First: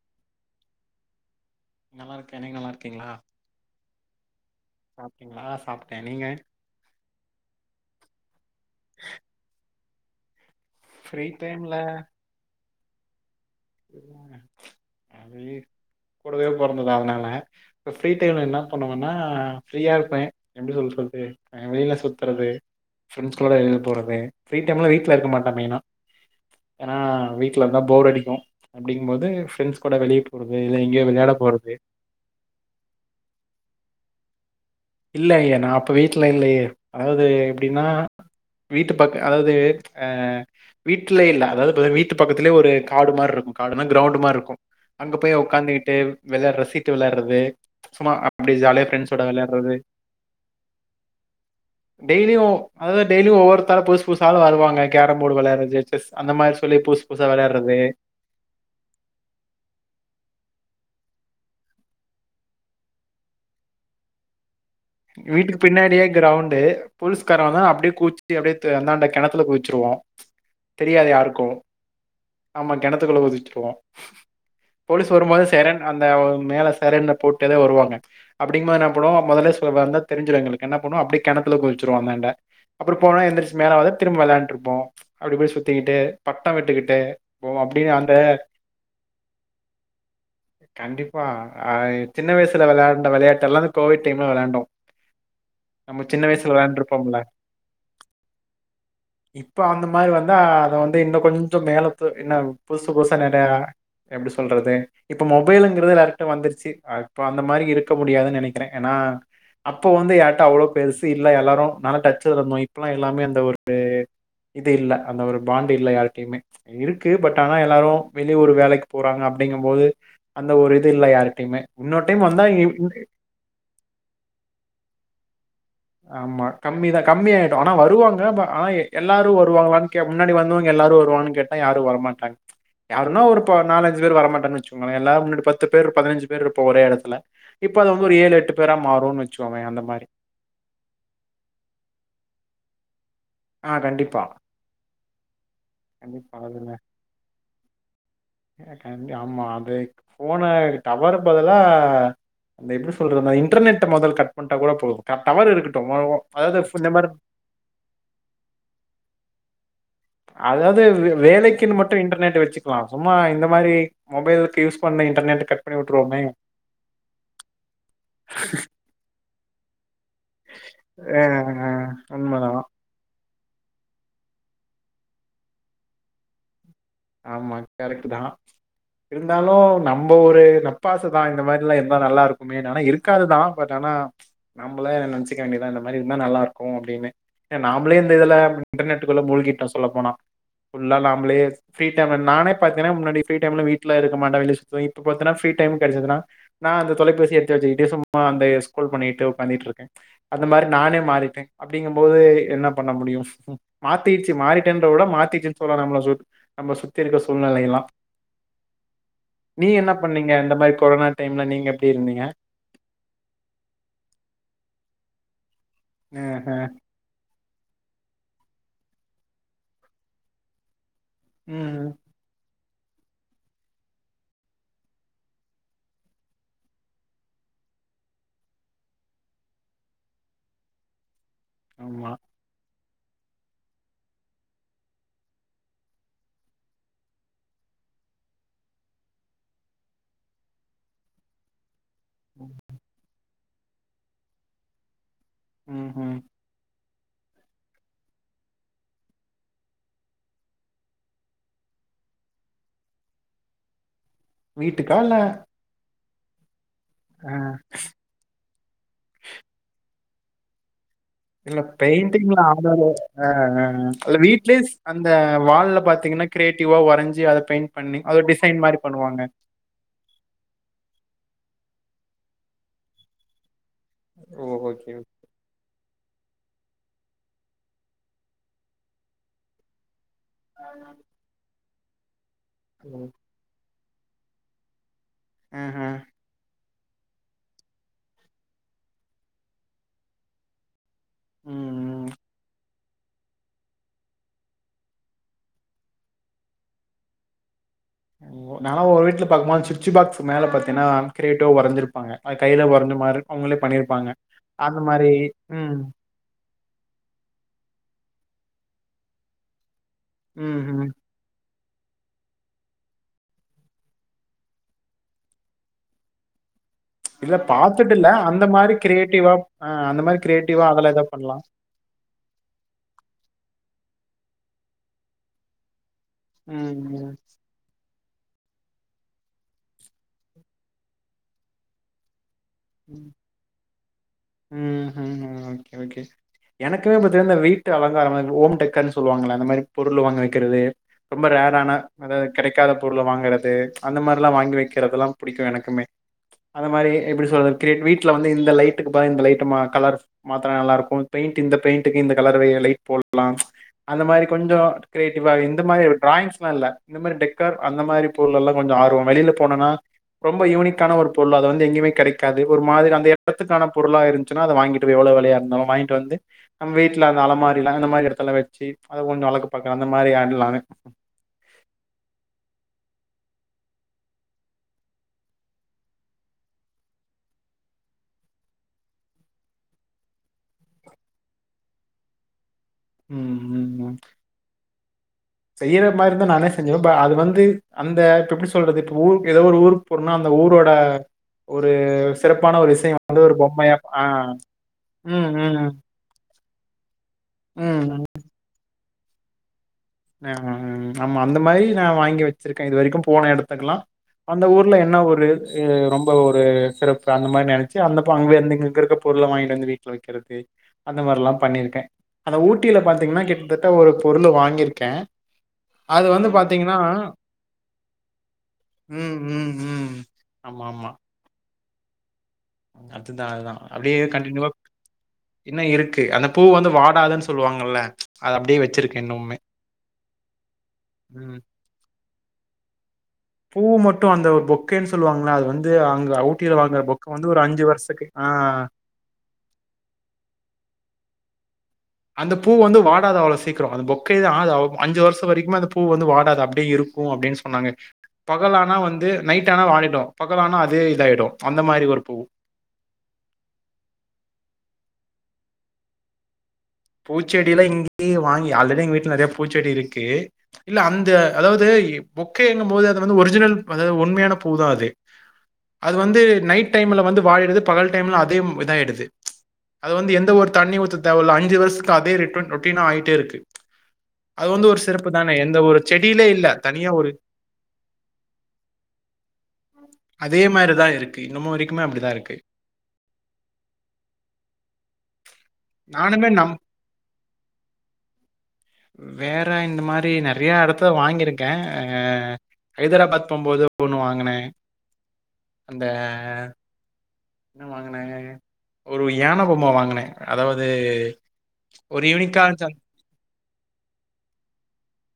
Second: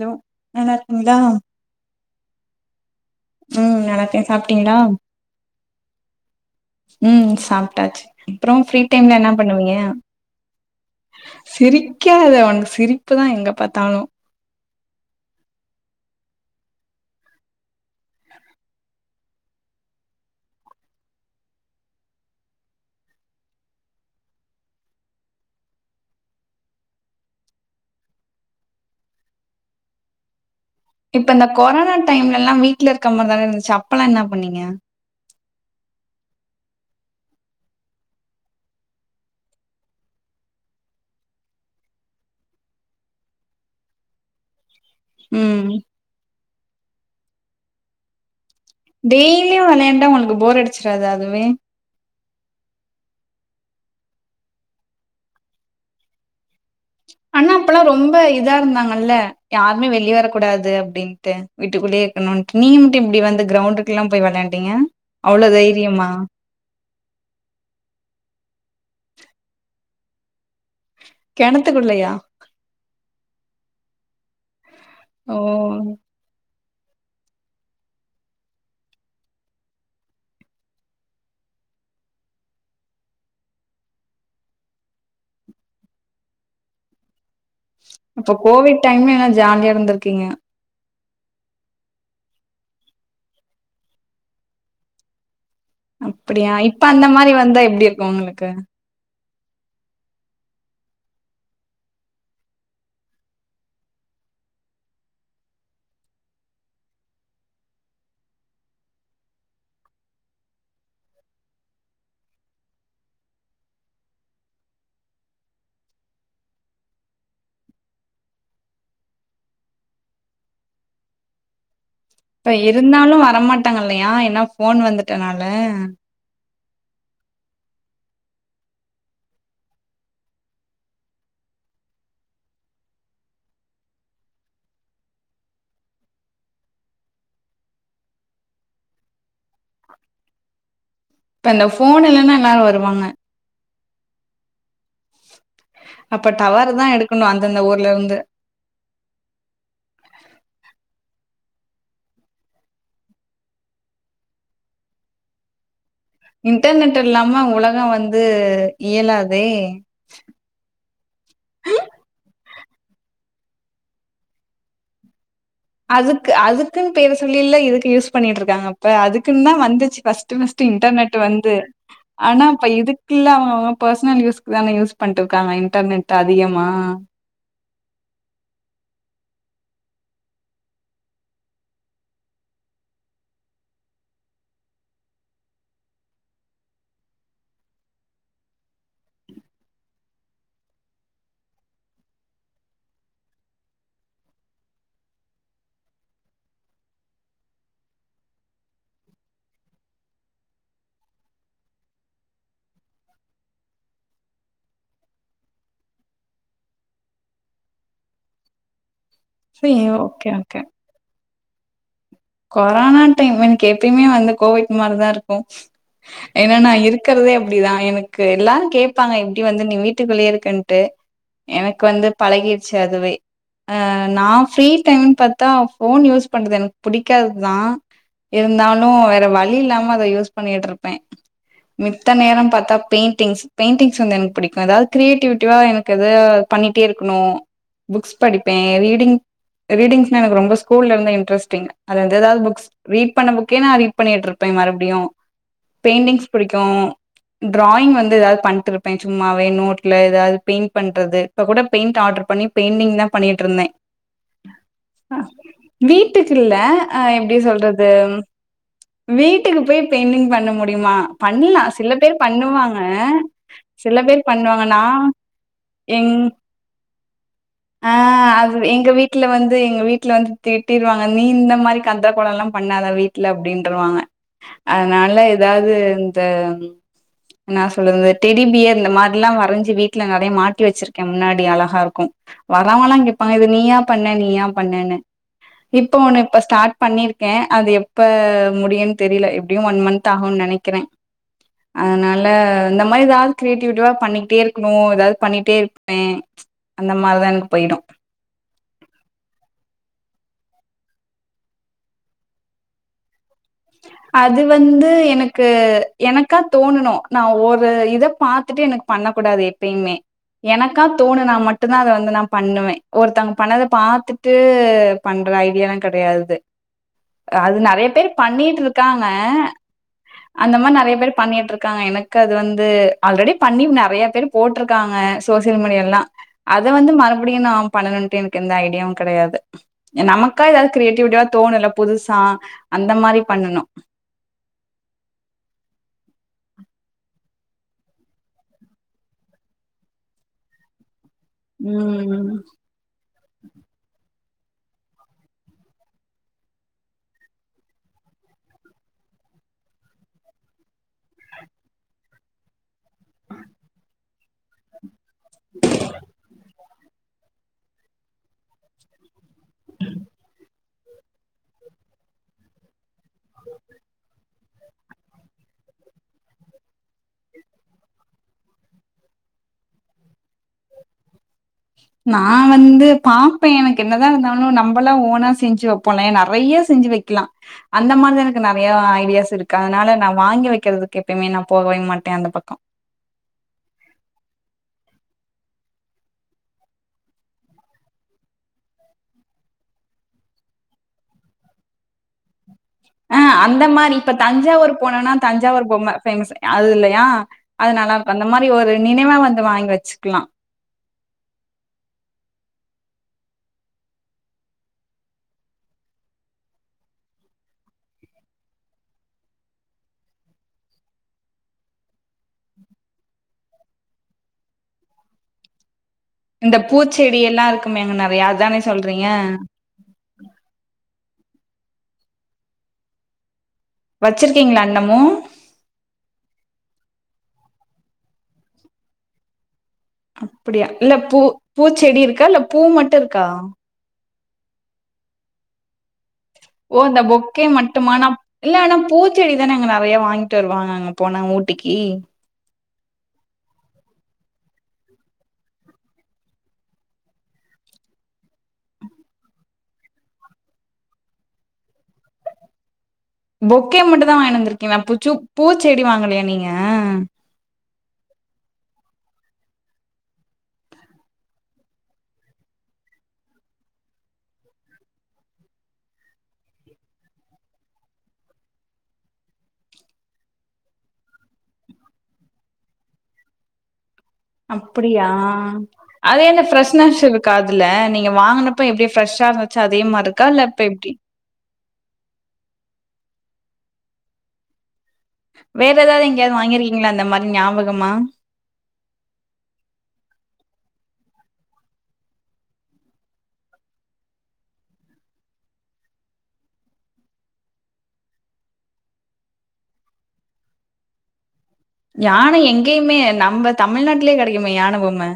Hello நல்லாருக்கிங்ளா நல்லா இருக்கே நீங்க நல்லா இருக்கீங்களா ம் நல்லாருக்கே சாப்டீங்ளா சாப்ட்டீங்களா சாப்ட்டே நீங்க ம் சாப்டாச்சி அப்றோ ஃப்ரீ டைம்ல என்ன பண்ணுவீங்க ஃப்ரீ சிரிக்காத ஒன்- சிரிப்பு தா எங்கப் விடுங்க [unintelligible] கூடவே பொறந்தது அதனால இப்ப ஃப்ரீ டைம்ல என்ன பண்ணுவன்னா ஃப்ரீயா இருப்பே, எப்டி சொல்றது வெளில சுத்தறது, ஃப்ரெண்ட்ஸ் கூட வெளில போறது, ஃப்ரீ டைம்ல வீட்டு்ல இருக்க மாட்டே மெயினா ஏனா வீட்ல இருந்தா போர் அடிக்கு அப்டிங்கு போது ஃப்ரண்ட்ஸ் கூட வெளிய போற இப்ப இந்த கொரோனா டைம்லல்லா வீடலருக்க மாரிதானருந்துச்சி அப் அப்பல்லா என்னா பண்ணீங்க? இல்லயே நா அப்ப வீட்டுல இல்லயே அதாவ்து எப்டின்னா வீட்டு பக்க அதாவ்து அ வீட்டுல இல்ல அதாது வீட்டு பக்கத்துலயே ஒரு காடு மார் இருக்கு, காடுன்னா கிரௌண்டு மார் இருக்கு அங்க போய் ம் உட்காந்து கிட்டு விளையார சிட் டு விளாற்றது சும்மா அப்டியே ஜாலியா ஃப்ரெண்ட்ஸோட டெய்லியு விளையாடுறது. விளையாண்டா ஒன் போர் அடிச்சிராதா அதுவே டெய்லியு அதாது டெய்லியு ஒவ்வொருத்தரா புதுசு புதுசா ஆள் வருவாங்க கேரம் போர்டு வெளையாற்றது செஸ் அந்த மாரி சொல்லி புதுசு புதுசா அண்ணா விளையாடுறது. அப்பல்லா ரொம்ப இதா இருந்தாங்கல்ல, யாருமே வெளிய வரக்கூடாது அப் டின்ட்ட வீட்டுக்குள்ளயே இருக்கனுட்டு நீ மட்டு எப்டி வந்து கிரௌண்டுக்குல்லா போய் வெளையாண் வீட்டுக்கு பின்னாடியே கிரௌண்டு பொலீஸ்கார வந்தான அப்படியே [inaudible] அப்படியே து அந்தாண்ட கிணத்துல குதிச்சிருவோ தெரியாது யாருக்கு கெணத்துக்குள்ளயா நம்ம கிணத்துகுள்ள குதிச்சுருவோ போலீஸ் வரும்போதே ஓ சைரன் அந்த அ, மேலஸ் சைரன்ன போட்டேதா வருவாங்க அப்டிங்போ என்னா பண்வோ மொதல்லேஸ் ப்ப வந்தா தெரிஞ்சிடு எங்களுக்கு என்னா பண்ணுவோ அப்டே கெணத்துல குதிச்சிருவோ அந்தாண்ட, அப்ற போனா எந்திரிச்சி மேல வத திரும்ப வெளாண்ட்ருப்போ ப்ச் அப்டி போய் சுத்திகிட்டு பட்டோ விட்டுகிட்டு அப்போ கோவிட் டைம் எல்லா ஜாலியா இருந்துருக்கீங்க ப்பா, ஆ, சின்ன வயசுல வெளயாண்ட வெளையாட்டு எல்லா இந்த கோவிட் டைம் ல வெளாண்டோ அப்டியா இப்ப அந்த மாரி வந்தா எப்டி இருக்கு, உங்ளுக்கு இப்ப அந்த மாரி வந்தா அத வந்து இன்னு கொஞ்சோ மேலத்து இன்னு புசு புசா நெறயா எப்டி சொல்றது இப்போ மொபைலுங்கறது எல்லார்கிட்ட வந்துருச்சி அ இப்போ அந்த மாரி இருக்க முடியாதுன் நெனெக்றே. ஏனா அப்போ வந்து யார்ட்ட அவ்ளோ பெருசு இல்ல எல்லாரு நல்லா டச்லருந்தோ இப்பலா எல்லாமே அந்த ஒரு இது இல்ல அந்த ஒரு பாண்டு் இல்ல யார்டையுமே இருக்கு பட் ஆனா எல்லாரு வெளியூரு வேலைக்கு போறாங்க அப்டிங்கு போது அந்த ஒரு இது இல்ல யார்கிட்டயுமே இப்ப இருந்தாலு வரமாட் டாங்கல்லயா ஏன்னா ஃபோன் வந்துட்டனால் ல கம்மிதா கம்மி ஆயிடு ஆனா வருவாங்க ப ஆனா எல்லாரு வருவாங்களான் கே முன்னாடி வந்தவங்க எல்லாரு வருவாங்கனு கேட்டா யாரு வரமாட்டாங்க யாருன்னா ஒரு ப நாலஞ்சு பேரு வரமாட்டாங்கனு வெச்சுகோங்களே எல்லாரு முன்னாடி பத்து பேர் ஒரு பதினஞ்சு பேர் இருப்போ ஒரே எடத்துல இப்ப அது வந்து ஒரு ஏழு எட்டு பேரா மாறுனு வெச்சுகோங்கயே அந்த மாரி இப்ப இந்த ஃபோன் இல்லனா எல்லாரு வருவாங்க ஆ கண்டிப்பா அப்ப கண்டிப்பா அதுங்க டவருதா எடுக்கணு அந்தந்த ஊர் லந்து கண்டி பதுலா அந்த எப்டி சொல்றது அந்த இன்டர்நெட்ட மொதல் கட் பண்ட்டா கூட போது டவர் இரு இன்டர்நெட் இல்லாம உலகோ வந்து இயலாது தே அதாவது வே வேலைக்குன்னு மட்டு இன்டர்நெட் வெச்சுக்கலா சும்மா இந்த மாரி மொபைல்க்கு யூஸ் பண்ணி இன்டர்நெட் கட் பண்ணி விட்டுருவோமே அதுக் அதுதுக்குன்னு பேர சொல்லீயல்ல இதுக்கு யூஸ் பண்ணிட்டு இருக்காங்க இப்ப அதுக்குன்தா வந்துச்சு ஃபர்ஸ்ட் ஃபர்ஸ்ட் இன்டர்நெட் ஆ வந்து ஆ ஆனா உண்மதா இப்ப இதுக்கில்லா வ அவுங்க ப்ர்ஸ்னல் யூஸ்க்குதான யூஸ் பண்ட்டுருக்காங்க இன்டர்நெட் அதிகமா ஆமா கரெக்ட்டுதா இருந்தாலு நம்ப ஒரு நப்பாச தா இந்த மாரிலா இருந்த நல்லா இருக்குமேனு ஆனா இருக்காது தா பட் ஆனா நம்பளே நெனச்சிக்க வேண்டி தா இந்த மாரி இருந்தா நல்லா இருக்கு அப்டினு ஏ நாம்ளே இந்த இதுல இன்டர் நெட்டுக்குள்ள மூழ்கிட்டோ சொல்ல போனா ஃபுல்லா நாம்ளே ஃப்ரீ டைம்ல நானே பாத்தீனா முன்னாடி ஃப்ரீ டைம்ல வீ்ட்ல இருக்க மாட்ட வெளிய சுத்துவே இப்ப பாத்தினா ஃப்ரீ டைம் கெடச்சுதுனா நா அந்த தொலைபேசிய எடுத்து வெச்சுகிட்டு சும்மா அந்த ஸ்க்ரோல் பண்ணிட்டு உக்காந்துகிட்டு இருக்க அந்த மாரி நானே மாறிட்ட அப்டிங்கும்போது என்னா பண்ண முடியு மாத்திடுச்சு மாறிட்டேன்றத விட மாத்திட்டுச்சுனு சொல்லலா நம்ள சு நம்ப சுத்தி இருக்க சூழ்நிலைகளெல்லா நீ சரி என்ன ஓகே பண்ணீங்க ஓகே இந்த மாரி கொரன டைம்ல நீங்க எ கொரோனா டைம் எனக் எப்யுமே வந்து கோவிட் மாரிதா இருக் கு ஆஹ ஏன்னா நா இருக்கறதே அப்டிதா எனக்கு எல்லாரு கேப்பாங்க எப்டி வந்து நீ வீட்டுக்குள்ளயே இருக்கன்ட்டு எனக்கு ம் வந்து பழகிரு ச்சு அதுவே ஆ நா ஃப்ரீ டைமுன் பாத்தா ஃபோன் யூஸ் பண்றது எனக் புடிக்காதுதா இருந்தாலு வேற வழி இல்லாம அத யூஸ் பண்ணியிட்ருப்ப ஆமா [unintelligible] பெய்ண்டிங்ஸ் பெய்ண்டிங்ஸ் வந்து எனக்கு புடிக்கு ஏதாவ்து க்ரியேட்டிவிட்டிவா எனக்கு எதா பண்ணிட்டே இருக்குணு புக்ஸ் படிப்பே ரீடிங் ரீடிங்ஸ்னா எனக்கு ரொம்ப ஸ்கூல்ல இருந்தே இன்ட்ரெஸ்ட்டிங் அதுந்தேதாவது புக்ஸ் ரீட் பண்ண புக் கே நா ரீட் பண்ணியிட்ருப்பே மறுப்டியு ம்ஹ்ம். பெயிண்ட்டிங்ஸ் புடிக்கு ட்ராயிங் வந்து எதாவ் பண்ட்ருப்பே சும்மாவே நோட்ல ஏதாது பெயிண் பண்றது இப்பக் கூட பெயிண்ட்டு ஆட்ரு பண்ணி பெய்ண்டிங் தா பண்ணியிட்ருந்தே வீட்டுக்கா இல்ல ட்டுக்கில்ல ல ஆ அ எப்டி சொல்றது வீட்டுக்கு போய் பெய்ண்டிங் பண்ண முடியுமா? இல்ல பண்லா சில பேர் பெயிண்டிங்ல ஆன பண்ணுவாங்க ஆஹ் சில அல்ல பேர் வீட்லயே பண்ணுவாங்க நா அந்த வால்ல எங் பாத்தீங்கன்னா கிரியேட்டிவா வரஞ்சி அத பெயிண்ட் ஆ பண்ணி அத அது டிசைன் மாரி எங்க பண்ணுவாங்க. ங்க நீ இந்த மாரி கந்தக் கோலல்லா பண்ணாத வீட்ல அப்டின் ட்ருவாங்க ஓ ஓகே ஓகே. அதனால ஏதாவ்து த ம் என்னா சொல்றது இந்த டெடி பியர் இந்த மாரில்லா வரஞ்சு வீட் ல நறைய மாட்டி வச்சிருக்கே முன்னாடி அழகா இருக் வரவல்லா ம் கேப்பாங்க இது நீயா பண்ண நீயா பண்ணன்னு ஆஹ இப்ப உன ஸ்டார்ட் பண்ணிருக்கே அது எப்ப முடியுன் தெரில எப்டியு ஒன் மந்த் ஆகும்ன் நெனைக்கிற ம் ம். அதனால அந்த மாரி எதாவுது கிரியேட்டிவிட்டிவா பண்ணிகிட்டே இருக்கணு ஏதாவுது பண்ணிட்டே இருப்பே அந்த மார்தா எனக்கு போய்டு ஒ நாலா ஒரு வீட்ல பாக் போது சுட்சி பாக்ஸ்ஸு மேல பாத்தீன்னா‌ கிரியேட்டிவ்வா வரஞ்ஜிருப்பாங்க அது கையில வரஞ்ச மார் அது வந்து எனக்கு ம் எனக்காத் தோணுனு நா ஒரு இத பாத்துட்டு எனக்கு பண்ண கூடாது எப்பயுமே. ம்ஹ்ம். எனக்காத் தோணுனா மட் மட்டுதா அதை வந்து நான் பண்ணுவேன். ஒருத்தவங் பண்ணதை பாத்துட்டு பண்ற ஐடியாலா கிடையாது. இல்ல பாத்துட்டில்ல அந் பண்ணிட்ருக்காங்க அந்த கிரியேட்டிவா மாரி அதெல்லாம் நெறைய எதா பேரு பண்ணலாம். பண்ணிட்ருக்காங்க எனக்கு அது வந்து ஆல்ரெடி பண்ணி நெறைய பேரு போட்டுருக்காங்க சோசியல் மீடியால்லா அது ம், வந்து ம், மறுபடியு நா பண்ணணுன் டு எனக்கு எந்த ஐடியாவு கெடையாது நமக்கா எதாது கிரியேடிவிட்டியா தோணுல்ல புதுசா அந்த ம். மாரி பண்ணனு ம்ஹ்ம். Okay, okay. எனக்குமே பாத்தாந்த வீட்டு அலங்காரம் ஓம் டெக்கர்னு சொல்லுவாங்கல்ல அந்த மாரி பொருள் வாங்க வக்கிறது ரொம்ப ரேரான ம். அதாவது கெடைக்காத பொருள வாங்குற து அந்த மாரியெல்லா வாங்கி வக்கிறதுலா புடிக்கு எனக்குமே, அந்த மாரி எப்புடி சொல்ற கிரேட் வீட்ல வந்து இந்த லைட்டுக்கு ப இந்த லைட்டு மா கலர் மாத்துனா நல்லா இருக்கும், பெயிண்ட்டு இந்த பெயிண்ட்டுக்கு இந்த கலர் லைட் போல்லா, ப்ச் அந்த மாரி கொஞ்சொ கிரியேட்டிவா இந்த மாரி டிராயிங்ஸ்ல்லா இல்ல இந்த மாரி டெக்கார் அந்த மாரி பொருளெல்லா கொஞ்சொ ஆர்வொ வெளில போனனா ரொம்ப யூனிக் கான ஒரு பொருள் அத வந்து எங்கயுமே கெடைக் காது ஒரு மாதிரி அந்த எடத்துக்கான பொருளா இருந்ச்சுன்னா அத வாங்கிட்டு் வ எவ்ளொ வெலயா இருந்தாலு வாயின்ட்டு வந்து நம் வீட்ல அந்த அலமாறில அந்த மாரி எடத்துல வச்சி அத கொஞ்சொ அழகு பாக்க அந்த மாரி ஆள் நானு நா வந்து பாப்பே எனக்கு என்னதா இருந்தாலு நம்பளா ஓனா செஞ்சு வெப்போல்லயா நெறையா செஞ்சு வெக்லா, அந்த மாதி எனக்கு நெறையா ஐடியாஸ் இருக்கு, அதனால நா வாங்கி வெக்கிறதுக்கு எப்பமே நா போகவே மாட்டே அந்த பக்கொ உஹ்ம் உம் உம் செய்யற மாரிந்தா நானே செஞ்சுருவே, ப அது வந்து அந்த இப்பெப்டி சொல்றது இப்ப ஊருக் எதோ ஒரு ஊருக் போறனா அந்த ஊரோட ஒரு சிறப் ஆஹ் அந்த மாரி இப்ப தஞ்சாவூர் போனோனா ம், ம், தஞ்சாவூர் பொம்ம ஃபேமசு அதுலையா அது ம், நல்லாருக்கு அந்த மாரி ஒரு நினைவா வந்து வாங்கி வெ ஆ ம் ஆமா அந்த மாரி நா வாங்கி வச்சிருக்க, இது வரைக்கும் போன எடத்துக்ல்லா அந்த ஊர்ல என்ன ஒரு இ ரொம்ப ஒரு சிறப்பு அந்த மார் நெனச்சு அந்தப்ப அங்வே ந்து இங்கிருக்க பொருள வாய்ங்ட்டு வந்து வீட்ல வெக்கறது, அந்த மார்லாம் பண்ணிருக்கே, அந்த ஊட்டில பாத்தீங்னா கிட்டத்தட்ட ஒரு பொருள வாங்கிருக் க்கே இந்த பூச்செடி எல்லாருக்குமேங்க நறையா அதானே சொல்றீங்க ம் ம் ம் ஆமா ஆமா அதுதா அதான் அப்புடியே கண்டின்யூவா வச்சிருக்கீங்களா இன்னமு இன்னு இருக்கு அந்த பூ வந்து வா டாதுன் சொல்லுவாங்கல்ல, அத அப்டியே வச்சிருக்கே இன்னுமே அம் அப்புடியா இல்ல பூ ம் பூச்செடி இருக் கால்ல பூ மட்டு இருக் பூ மட் டு அந்த ஒரு பொக்கேன் சொல்லுவாங்கல்ல அது வந்து அங்க அவுட் ஓ அந்த பொக்கே மட்டுமா நாப் இல்ல நா பூச்செடி தான அங்க நெறைய வாங்கிட்டு வருவாங்க அங்க போனா ஊட் டிக்கி அந்த பூ வந்து வாடாது அவ்ளொ சீக்கிரொ, அந்த பொக்கேது ஆது அவ் அஞ்சு வருஷ வரைக்குமே அந்த பூ வந்து வாடாது அப்டே இருக்கும் அப்டின் சொன்னாங்க பகலானா வந்து நைட் ஆனா வாடிடும் பகலானா அதே இதாயிடும் அந்த மாரி ஒரு பூ பொக்கே மட்டுந்தா வாங்ட் வந்துருக்கிளா புச்சு பூச்செடி வாங்கலையா நீங்க பூச்செடிலா இங் எ வாங்கி ஆல்ரெடி எங்க வீட்ல நெறைய பூச்செடி இருக்கு இல்ல அந்த அதாவது இ பொக்கேங்கம்போது அத வந்து ஒரிஜினல் அதாவ்து உண்மையான பூதா அது, அது வந்து நைட் டைம்ல வந்து வாடிடுது பகல் டைம்ல அதே ம் இதாயிடுது, ப்ச் அது வந்து எந்த ஒரு தண்ணி ஊத்த தேவல்ல, அஞ்சு வருஷ் த்துக்கு அதே ரிட்டன் ரொட்டீனா ஆயிட்டே இருக்கு அது வந்து ஒரு அப்டியா சிறப்பு தானே எந்த ஒரு செடியிலே அதேந்த இல்ல தனியா ஃப்ரெஷ்னஸ் ஒரு இருக்காதுல நீங்க வாங்கினப்ப எப்டி ஃப்ரெஷ்ஷா இருந்துச்சா அதே மாரி இருக்கா அதே இல்ல இப்ப மாதிரி எப்படி தான் இருக்கு இன்னமும் வரைக்குமே அப்படிதான் இருக்கு வேற நானுமே ஏதாவதுங்கயாவது நம் வாங்கிருங்க் வேற இந்த மாரி நிறைய இடத்து அப்போ வாங்கிருக்கே ஆ ஹைதராபாத் போம்போது ஒண்ணு வாங்கினே அந்த என்ன வாங்குநாங்க ஒரு யான பொம்ம வாங்கினே அதாவது. ஒரு யானை யூனிக்கா இருந்துச்சு அந்த- எங்கேயுமே நம்ம தமிழ்நாட்டுலயே கெடைக்குமே யான பொம்ம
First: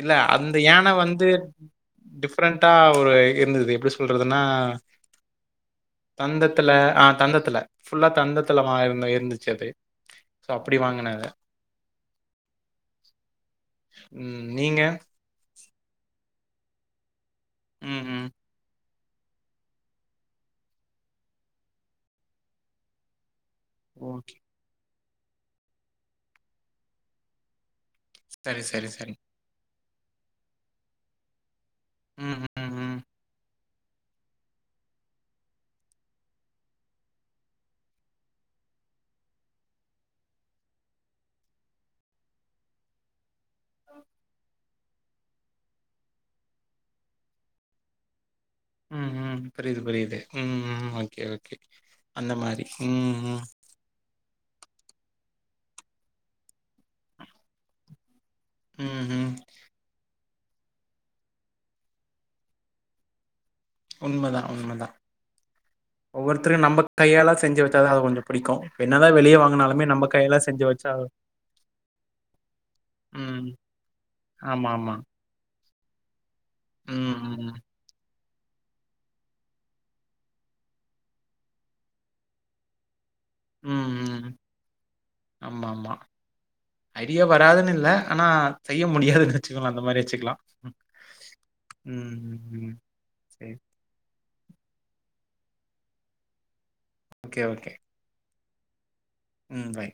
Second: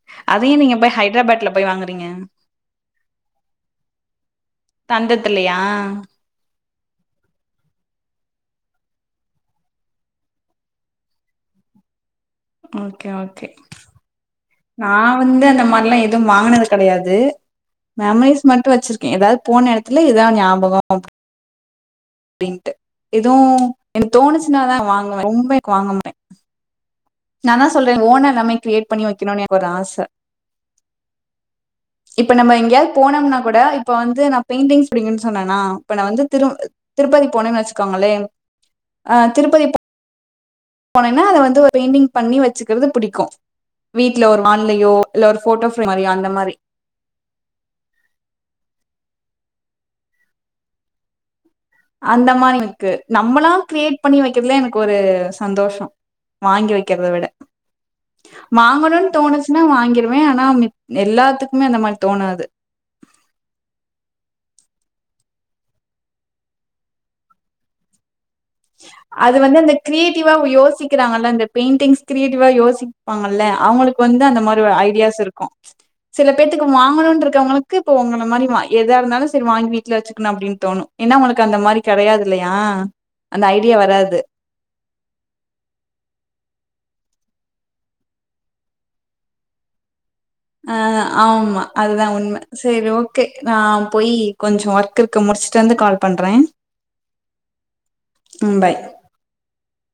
இல்ல அதையு அந்த நீங்க யானை போய் வந்து ஹைதராபாத்ல போய் வாங்குறீங்க டிஃப்ரெண்டா ஒரு இருந்தது எப்படி சொல்றதுன்னா தந்தத்துலையா. த்துல ஆஹ் தந்தத்துல ஃபுல்லா தந்தத்துல வா இருந்துச்சு அது சோ அப்டி வாங்கின அத ஓகே ஓகே. நீங்க நா வந்து அந்த மாரிலாம் எதுவும் வாங்கினது கிடையாது ம்ஹ்ம். மெமரீஸ் மட்டு வச்சி ஏதாது போன இடத்துல இததான் ஞாபகம் அப்படின்ட்டு எதுவும் எனக் ஓகே. தோணுச்சுன்னா தா வாங் [unintelligible] ரொம்பேக் வாங்கமட்டோ. நாந்தா ஸ் சொல்றிங்களா ஓன நம்ம சரி, கிரியேட் சரி, பண்ணி சரி. வெக்கனு எனகு ஒரு ஆச ச இப்ப ம், நம்ம ம், எங்கயாவது ம். போனோம்னா கூட இப் இப்ப வந்து நா பெயிண்டிங்ஸ் புடிக்குன்னு சொன்னனா இப்ப நா வந்து திரு திருப்பதி போனன்னு வச்சுக்கோங்களே அஹ் திருப்பதி போ போனேன்னா அத வந்து ஒரு பெயிண்டிங் பண்ணி வச்சுக்கறது புடிக்கூ வீட்டுல ஒரு மா இல்லயோ இல்ல ஒரு போட்டோ [unintelligible] அந்த மாரி. உம் உம் பரியுது புரியுது உம் உ ஓகே ஓகே அந்த மாரி இருக்கு நம்மலா கிரியேட் பண்ணி வைக் [unintelligible] எனக்கு ஒரு சந்தோஷோ வாங்கி வைக்கிறத விட. வாங்கணுன் ம்ஹ்ம். தோணுச்சுன்னா வாங்கிருவ. லோ ஆனா எல்லாத்துக்குமே அந்த மாரி தோணாது உண்மதா உண்மதா ஒவ்வொருத்தரையு நம்ம கையால செஞ்சு வைச்சாதா அது கொஞ்சோ அது வந்து அந்த கிரியேட்டிவா கையால செஞ்சு வச்சா யோசிக்கிறாங்கல்ல அந்த பெயிண்டிங்ஸ் கிரியேட்டிவா ம். யோசிப்பாங்கல்ல அவங்களுக்கு வந்து அந்த மாரி ஒரு ஆமாமா. ஐடியாஸ் இருக்கூ சில பேத்துக்கு ம், வாங்கணும்னு ம். இருக்கவங்களுக்கு இப்போ உங்கள மாரி மா எதா இருந்தாலு சரி வாங்கி வீட்டுல வச்சுக்கணு அப்டின்னு தோணு ஏன்னா ஒனக்கு அந்த மாரி கெடையாது இல்லையா அந்த ஐடியா ம், வராது ம். ஆமாமா. ஐடியா வராதுன்னு இல்ல ஆனா செய்ய முடியாதுன்னு வெச்சுக்கலா அந்த மாரி வச்சுக்கலா ஆஹ் ஆமா அதுதான் உண்மை ம். சரி ஓகே சரி. நான் போய் கொஞ்சம் ஒர்க் முடிச்சுட்டு வந்து கால் பண்றேன் ஓகே ஓகே ம் பாய் உம் பாய்